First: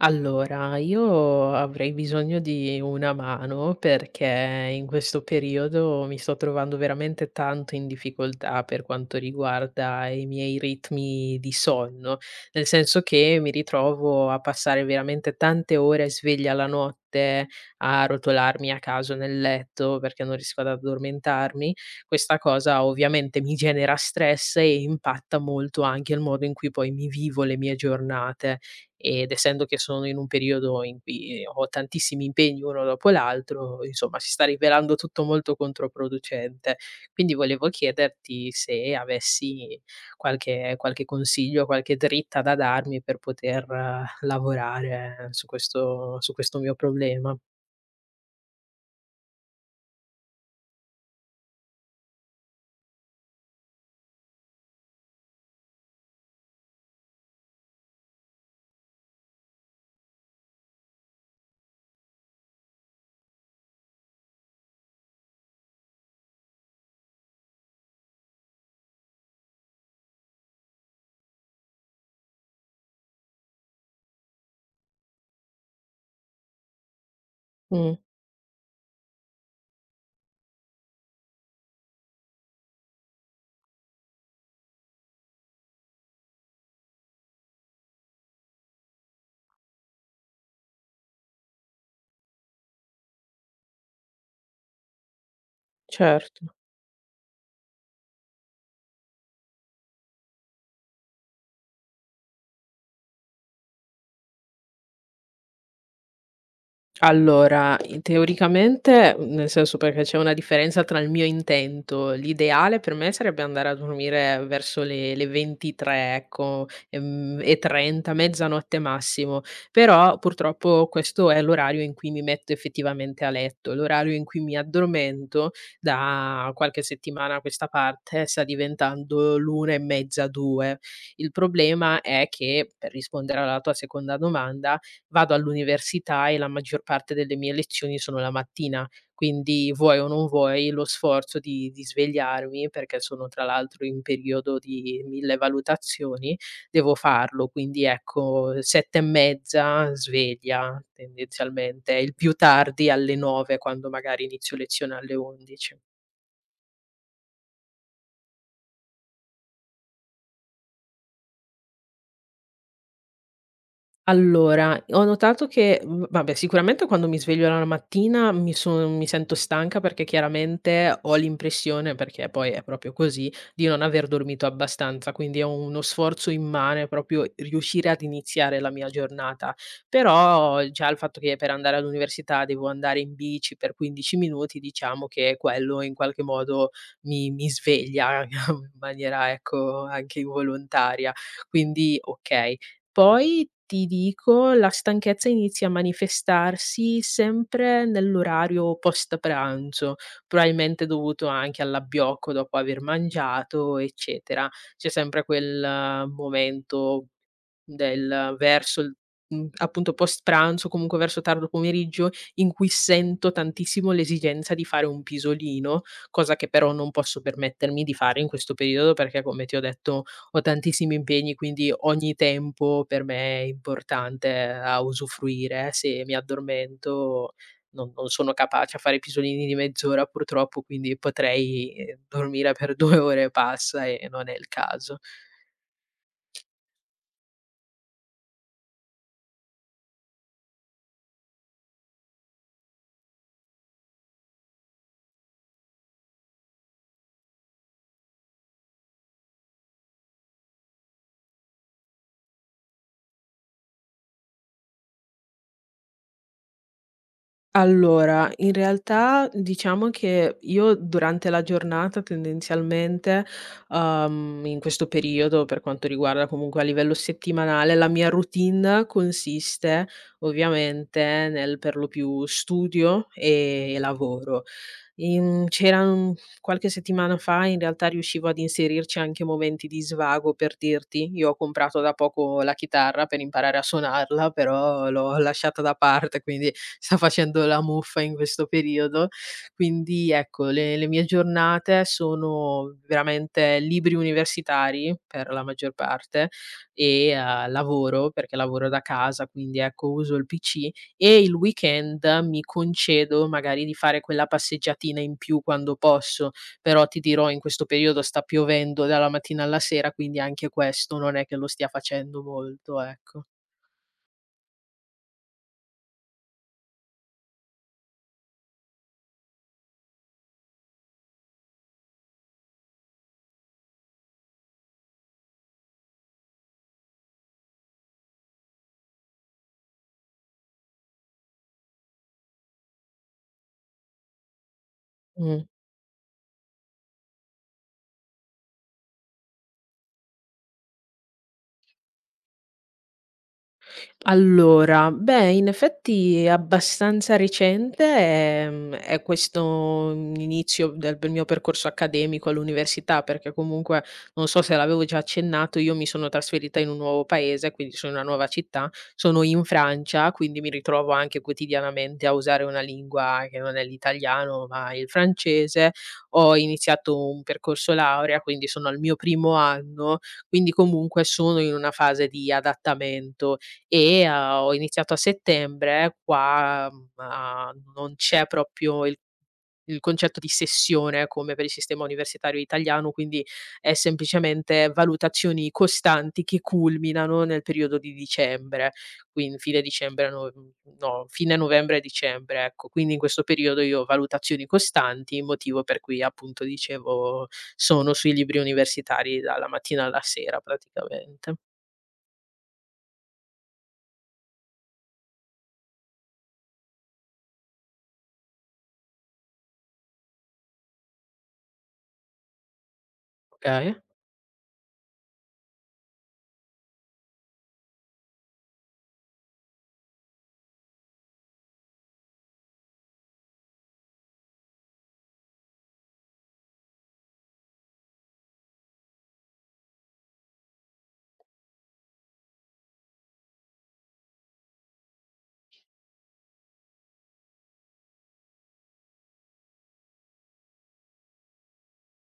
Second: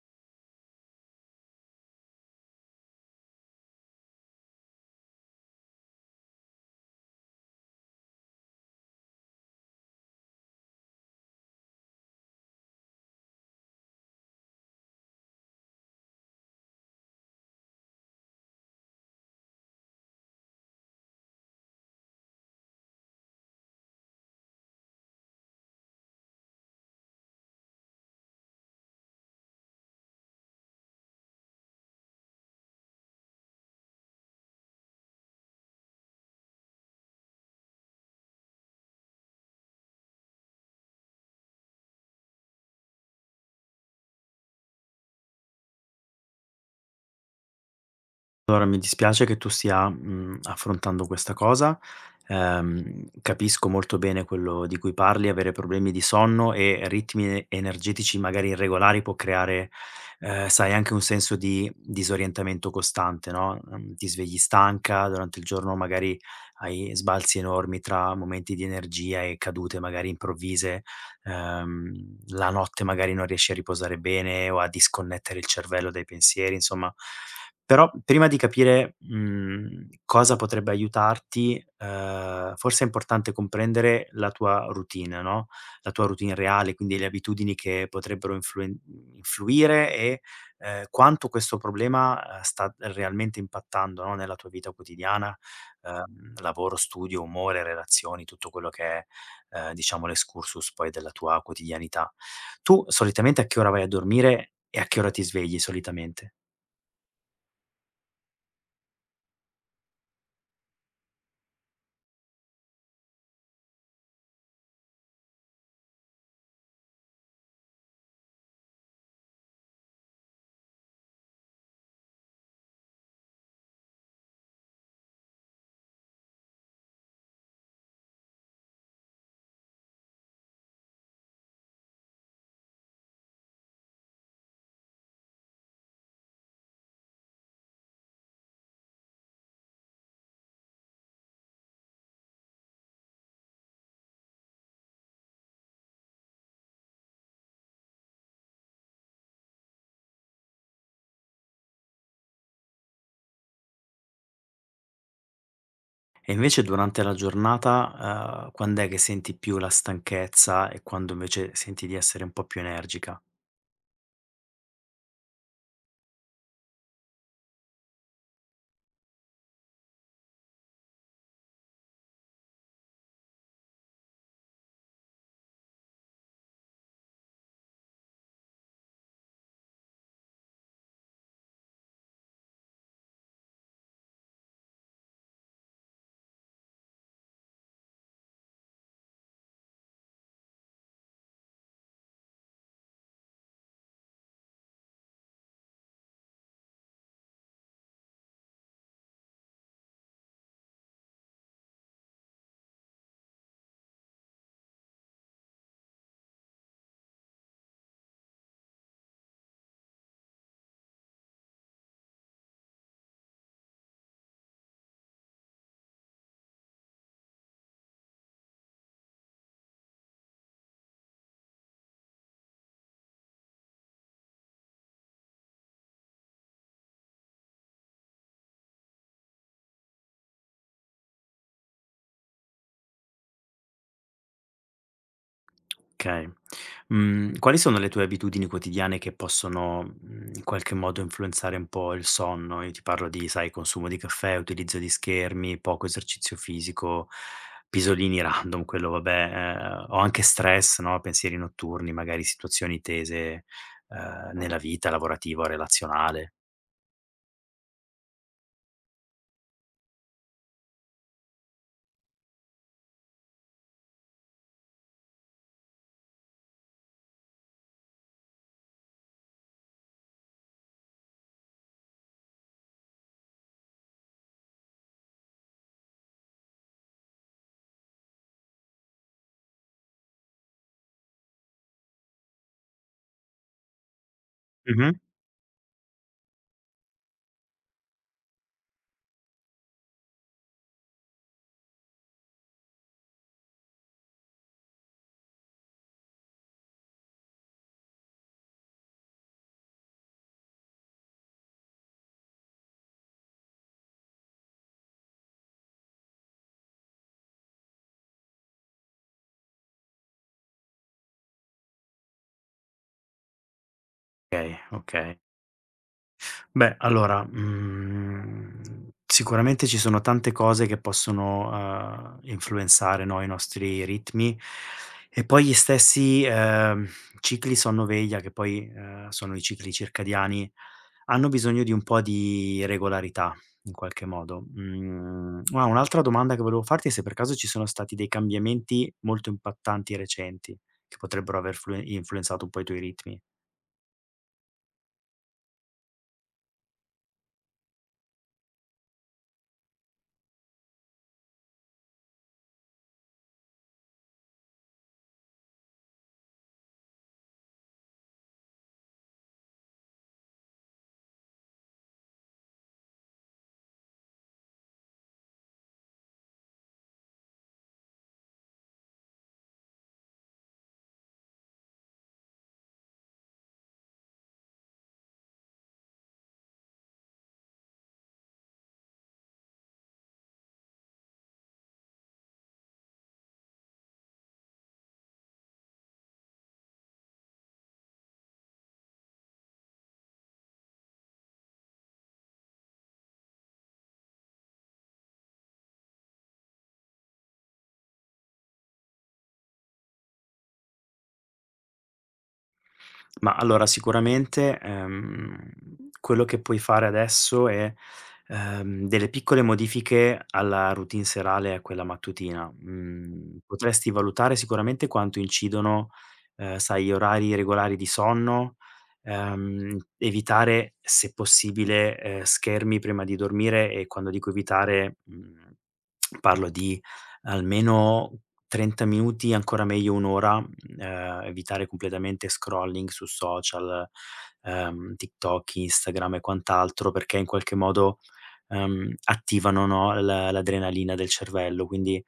Allora, io avrei bisogno di una mano perché in questo periodo mi sto trovando veramente tanto in difficoltà per quanto riguarda i miei ritmi di sonno, nel senso che mi ritrovo a passare veramente tante ore sveglia la notte, a rotolarmi a caso nel letto perché non riesco ad addormentarmi. Questa cosa ovviamente mi genera stress e impatta molto anche il modo in cui poi mi vivo le mie giornate ed essendo che sono in un periodo in cui, ho tantissimi impegni uno dopo l'altro, insomma si sta rivelando tutto molto controproducente. Quindi volevo chiederti se avessi qualche consiglio, qualche dritta da darmi per poter lavorare su questo mio problema. Allora, mi dispiace che tu stia, affrontando questa cosa. Capisco molto bene quello di cui parli, avere problemi di sonno e ritmi energetici magari irregolari può creare, sai, anche un senso di disorientamento costante, no, ti svegli stanca, durante il giorno magari hai sbalzi enormi tra momenti di energia e cadute magari improvvise. La notte magari non riesci a riposare bene o a disconnettere il cervello dai pensieri, insomma però Mh, prima di capire, cosa potrebbe aiutarti, forse è importante comprendere la tua routine, no, la tua routine reale, quindi le abitudini che potrebbero influen influire e, quanto questo problema, sta realmente impattando, no, nella tua vita quotidiana, certo. lavoro, studio, umore, relazioni, tutto quello che è, diciamo l'excursus poi della tua quotidianità. Tu solitamente a che ora vai a dormire e a che ora ti svegli solitamente? Allora, i teoricamente, nel senso perché c'è una differenza tra il mio intento, l'ideale per me sarebbe andare a dormire verso le 23, ecco, e 30, mezzanotte massimo, però purtroppo questo è l'orario in cui mi metto effettivamente a letto. L'orario in cui mi addormento da qualche settimana a questa parte sta diventando l'1 e mezza, 2. Il problema è che, per rispondere alla tua seconda domanda, vado all'università e la maggior parte delle mie lezioni sono la mattina, quindi vuoi o non vuoi lo sforzo di svegliarmi, perché sono tra l'altro in periodo di 1000 valutazioni, devo farlo. Quindi ecco, 7 e mezza sveglia tendenzialmente, il più tardi alle 9 quando magari inizio lezione alle 11. E invece durante la giornata, quand'è che senti più la stanchezza e quando invece senti di essere un po' più energica? Allora, ho notato che, vabbè, sicuramente quando mi sveglio la mattina mi sento stanca, perché chiaramente ho l'impressione, perché poi è proprio così, di non aver dormito abbastanza, quindi è uno sforzo immane proprio riuscire ad iniziare la mia giornata. Però già il fatto che per andare all'università devo andare in bici per 15 minuti, diciamo che quello in qualche modo mi sveglia in maniera, ecco, anche involontaria. Quindi okay. Poi ti dico, la stanchezza inizia a manifestarsi sempre nell'orario post pranzo, probabilmente dovuto anche all'abbiocco dopo aver mangiato, eccetera. C'è sempre quel momento del verso il appunto post pranzo, comunque verso tardo pomeriggio, in cui sento tantissimo l'esigenza di fare un pisolino, cosa che però non posso permettermi di fare in questo periodo perché, come ti ho detto, ho tantissimi impegni, quindi ogni tempo per me è importante a usufruire. Se mi addormento non sono capace a fare pisolini di mezz'ora purtroppo, quindi potrei, dormire per 2 ore e passa, e non è il caso. Okay. Quali sono le tue abitudini quotidiane che possono, in qualche modo influenzare un po' il sonno? Io ti parlo di, sai, consumo di caffè, utilizzo di schermi, poco esercizio fisico, pisolini random, quello vabbè, o anche stress, no, pensieri notturni, magari situazioni tese, nella vita lavorativa o relazionale. Allora, in realtà diciamo che io durante la giornata tendenzialmente, in questo periodo, per quanto riguarda comunque a livello settimanale, la mia routine consiste ovviamente nel per lo più studio e lavoro. C'era un qualche settimana fa in realtà riuscivo ad inserirci anche momenti di svago, per dirti. Io ho comprato da poco la chitarra per imparare a suonarla, però Mh-mh. l'ho lasciata da parte, quindi sta facendo la muffa in questo periodo. Quindi ecco, le mie giornate sono veramente libri universitari, per la maggior parte, e, lavoro, perché lavoro da casa, quindi ecco uso il PC e il weekend mi concedo magari di fare quella passeggiatina in più quando posso, però ti dirò in questo periodo sta piovendo dalla mattina alla sera, quindi anche questo non è che lo stia facendo molto, ecco. Okay, okay. Beh, allora, sicuramente ci sono tante cose che possono, influenzare, no, i nostri ritmi e poi gli stessi, cicli sonno-veglia, che poi, sono i cicli circadiani, hanno bisogno di un po' di regolarità, in qualche modo. Mh. Mhmm, Un'altra domanda che volevo farti è se per caso ci sono stati dei cambiamenti molto impattanti e recenti, che potrebbero aver flue influenzato un po' i tuoi ritmi. Allora, beh, in effetti è abbastanza recente, è questo inizio del mio percorso accademico all'università, perché comunque, non so se l'avevo già accennato, io mi sono trasferita in un nuovo paese, quindi sono in una nuova città, sono in Francia, quindi mi ritrovo anche quotidianamente a usare una lingua che non è l'italiano, ma il francese. Ho iniziato un percorso laurea, quindi sono al mio primo anno, quindi comunque sono in una fase di adattamento e, ho iniziato a settembre, qua, mhmm, a non c'è proprio il concetto di sessione come per il sistema universitario italiano, quindi è semplicemente valutazioni costanti che culminano nel periodo di dicembre, quin fine dicembre, no, no, fine novembre e dicembre, ecco. Quindi in questo periodo io ho valutazioni costanti, motivo per cui appunto dicevo sono sui libri universitari dalla mattina alla sera praticamente. Ma allora sicuramente, quello che puoi fare adesso è, delle piccole modifiche alla routine serale e a quella mattutina. Mhmm, Okay, Potresti valutare sicuramente quanto incidono, sai, gli orari regolari di sonno, evitare se possibile, schermi prima di dormire, e quando dico evitare, parlo di almeno 30 minuti, ancora meglio 1 ora. Evitare completamente scrolling su social, TikTok, Instagram e quant'altro, perché in qualche modo, attivano, no, l'adrenalina del cervello, quindi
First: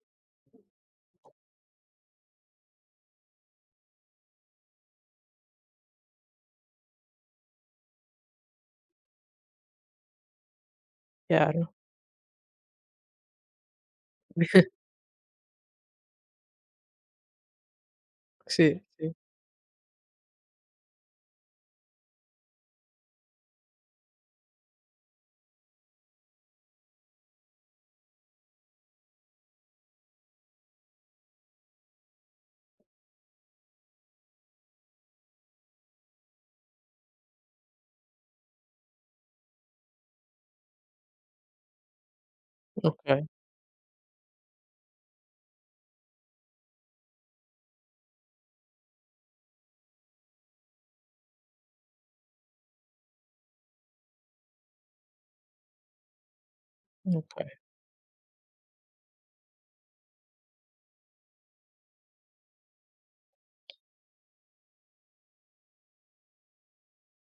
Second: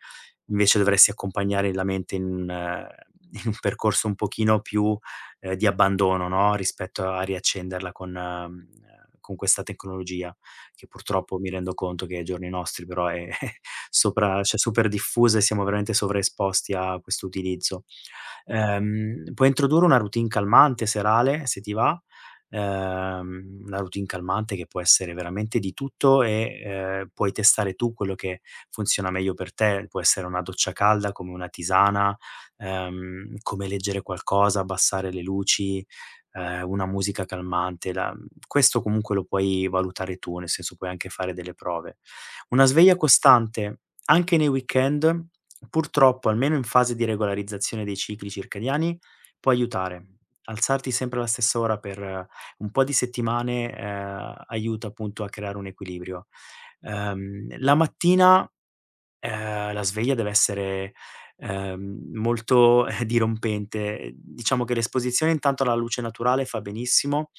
invece dovresti accompagnare la mente in un in un percorso un pochino più, di abbandono, no, rispetto a riaccenderla con questa tecnologia, che purtroppo mi chiaro. rendo conto che ai giorni nostri però è sopra cioè super diffusa, e siamo veramente sovraesposti a questo utilizzo. Sì, sì. Puoi introdurre una routine calmante serale, se ti va, una routine calmante che può essere veramente di tutto e, puoi testare tu quello che funziona meglio per te. Può essere una doccia calda, come una tisana, come leggere qualcosa, abbassare le luci, una musica calmante. La Questo comunque lo puoi valutare tu, nel senso puoi anche fare delle prove. Una sveglia Okay, costante, anche nei weekend. Purtroppo, almeno in fase di regolarizzazione dei cicli circadiani, può aiutare. Alzarti sempre alla stessa ora per un po' di settimane, aiuta appunto a creare un equilibrio. okay. Ehm, la mattina la sveglia deve essere, molto, dirompente. Diciamo che l'esposizione intanto alla luce naturale fa benissimo,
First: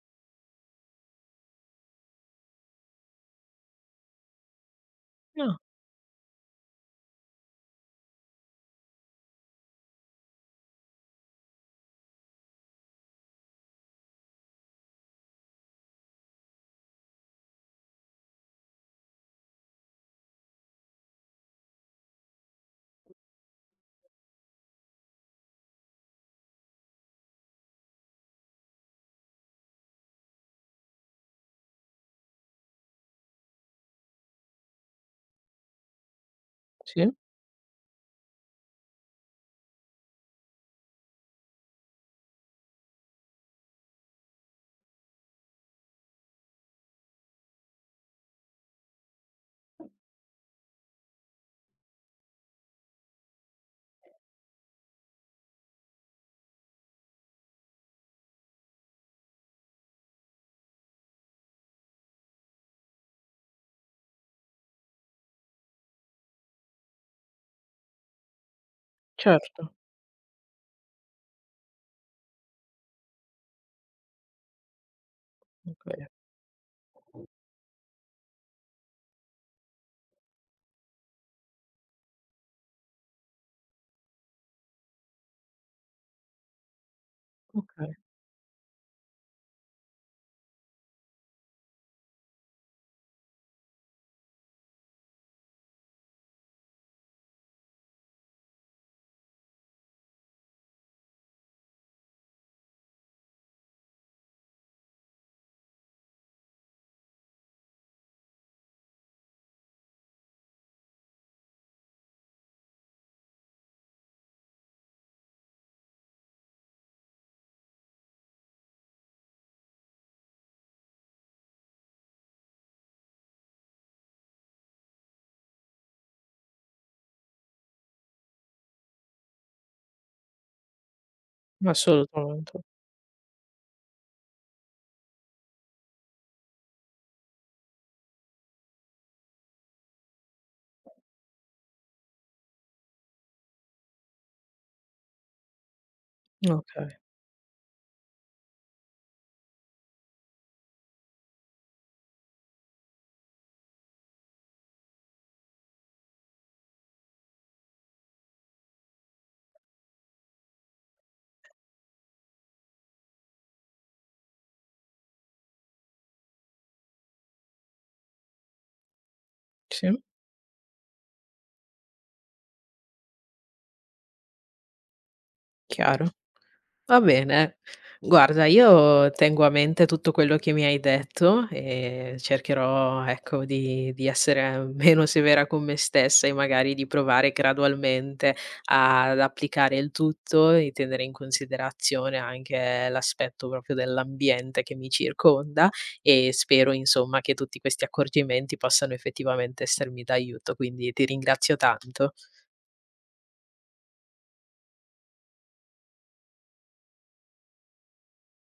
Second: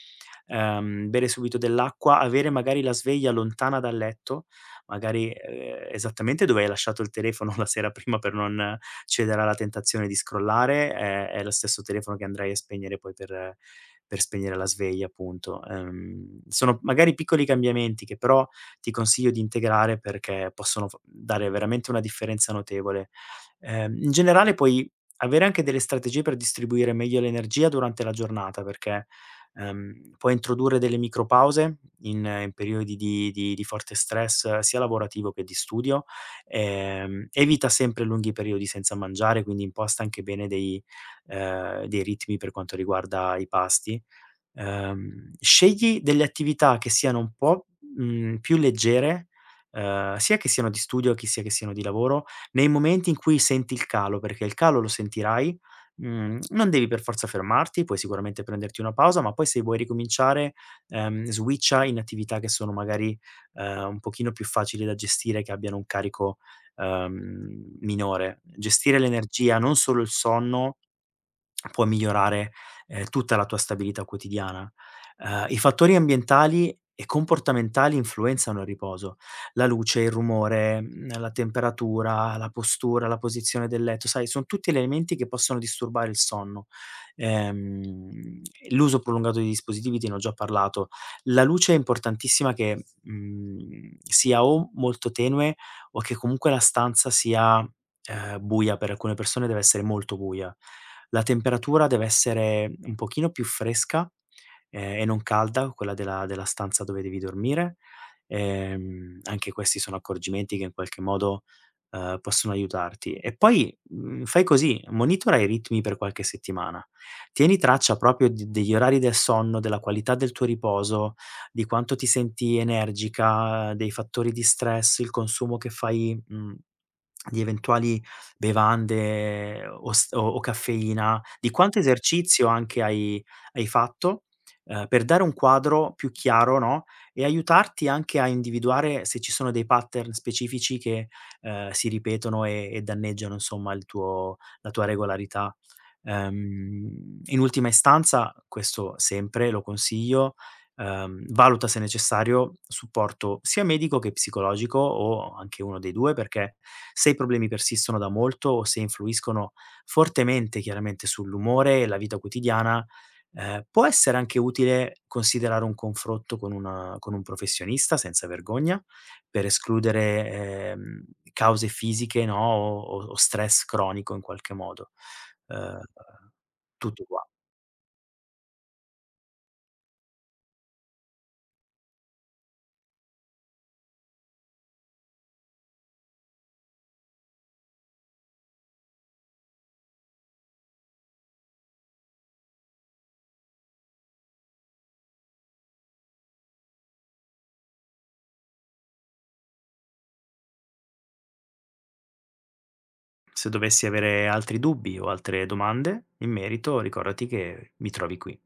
bere subito dell'acqua, avere magari la sveglia lontana dal letto, magari, Ah, esattamente dove hai lasciato il telefono la sera prima per non cedere alla tentazione di scrollare. È lo stesso telefono che andrai a spegnere poi per spegnere la sveglia appunto. Sono magari piccoli cambiamenti che però ti consiglio di integrare perché possono f dare veramente una differenza notevole. In generale poi avere anche delle strategie per distribuire meglio l'energia durante la giornata, perché, puoi introdurre delle micropause in periodi di forte stress sia lavorativo che di studio. sì, Evita sempre lunghi periodi senza mangiare, quindi imposta anche bene dei dei ritmi per quanto riguarda i pasti. Scegli delle attività che siano un po', più leggere, sia che siano di studio, che sia che siano di lavoro, nei momenti in cui senti il calo, perché il calo lo sentirai. Non devi per forza fermarti, puoi sicuramente prenderti una pausa, ma poi se vuoi ricominciare, switcha in attività che sono magari, un pochino più facili da gestire, che abbiano un carico, minore. Gestire l'energia, certo. non solo il sonno, può migliorare, tutta la tua stabilità quotidiana. I fattori Okay, ambientali e comportamentali influenzano il riposo. La luce, il rumore, la temperatura, la postura, la posizione del letto, sai, son tutti elementi che possono disturbare il sonno. okay, Ehm, L'uso prolungato di dispositivi te ne ho già parlato. La luce è importantissima che, sia o molto tenue o che comunque la stanza sia buia, per alcune persone deve essere molto buia. La temperatura deve essere un pochino più fresca, e non calda, quella della stanza dove devi dormire. Anche questi sono accorgimenti che in qualche modo, possono aiutarti. E poi, fai così: monitora i ritmi per qualche settimana. Tieni traccia proprio d degli orari del sonno, della qualità del tuo riposo, di quanto ti senti energica, dei fattori di stress, il consumo che fai, di eventuali bevande o s o caffeina, di quanto esercizio assolutamente. anche hai fatto, per dare un quadro più chiaro, no, e aiutarti anche a individuare se ci sono dei pattern specifici che, si ripetono e danneggiano insomma il tuo la tua regolarità. Okay, In ultima istanza, questo sempre lo consiglio, valuta se necessario supporto sia medico che psicologico o anche uno dei 2, perché se i problemi persistono da molto o se influiscono fortemente chiaramente sull'umore e la vita quotidiana, può essere anche utile considerare un confronto con una con un professionista senza vergogna, per sì, escludere, cause fisiche, no, o stress cronico in qualche modo. Ehm, chiaro. Va Tutto qua. bene. Guarda, io tengo a mente tutto quello che mi hai detto e cercherò, ecco, di, essere meno severa con me stessa e magari di provare gradualmente ad applicare il tutto e tenere in considerazione anche l'aspetto proprio dell'ambiente che mi circonda e spero, insomma, che tutti questi accorgimenti possano effettivamente essermi d'aiuto. Quindi ti ringrazio tanto. Se dovessi avere altri dubbi o altre domande in merito, ricordati che mi trovi qui.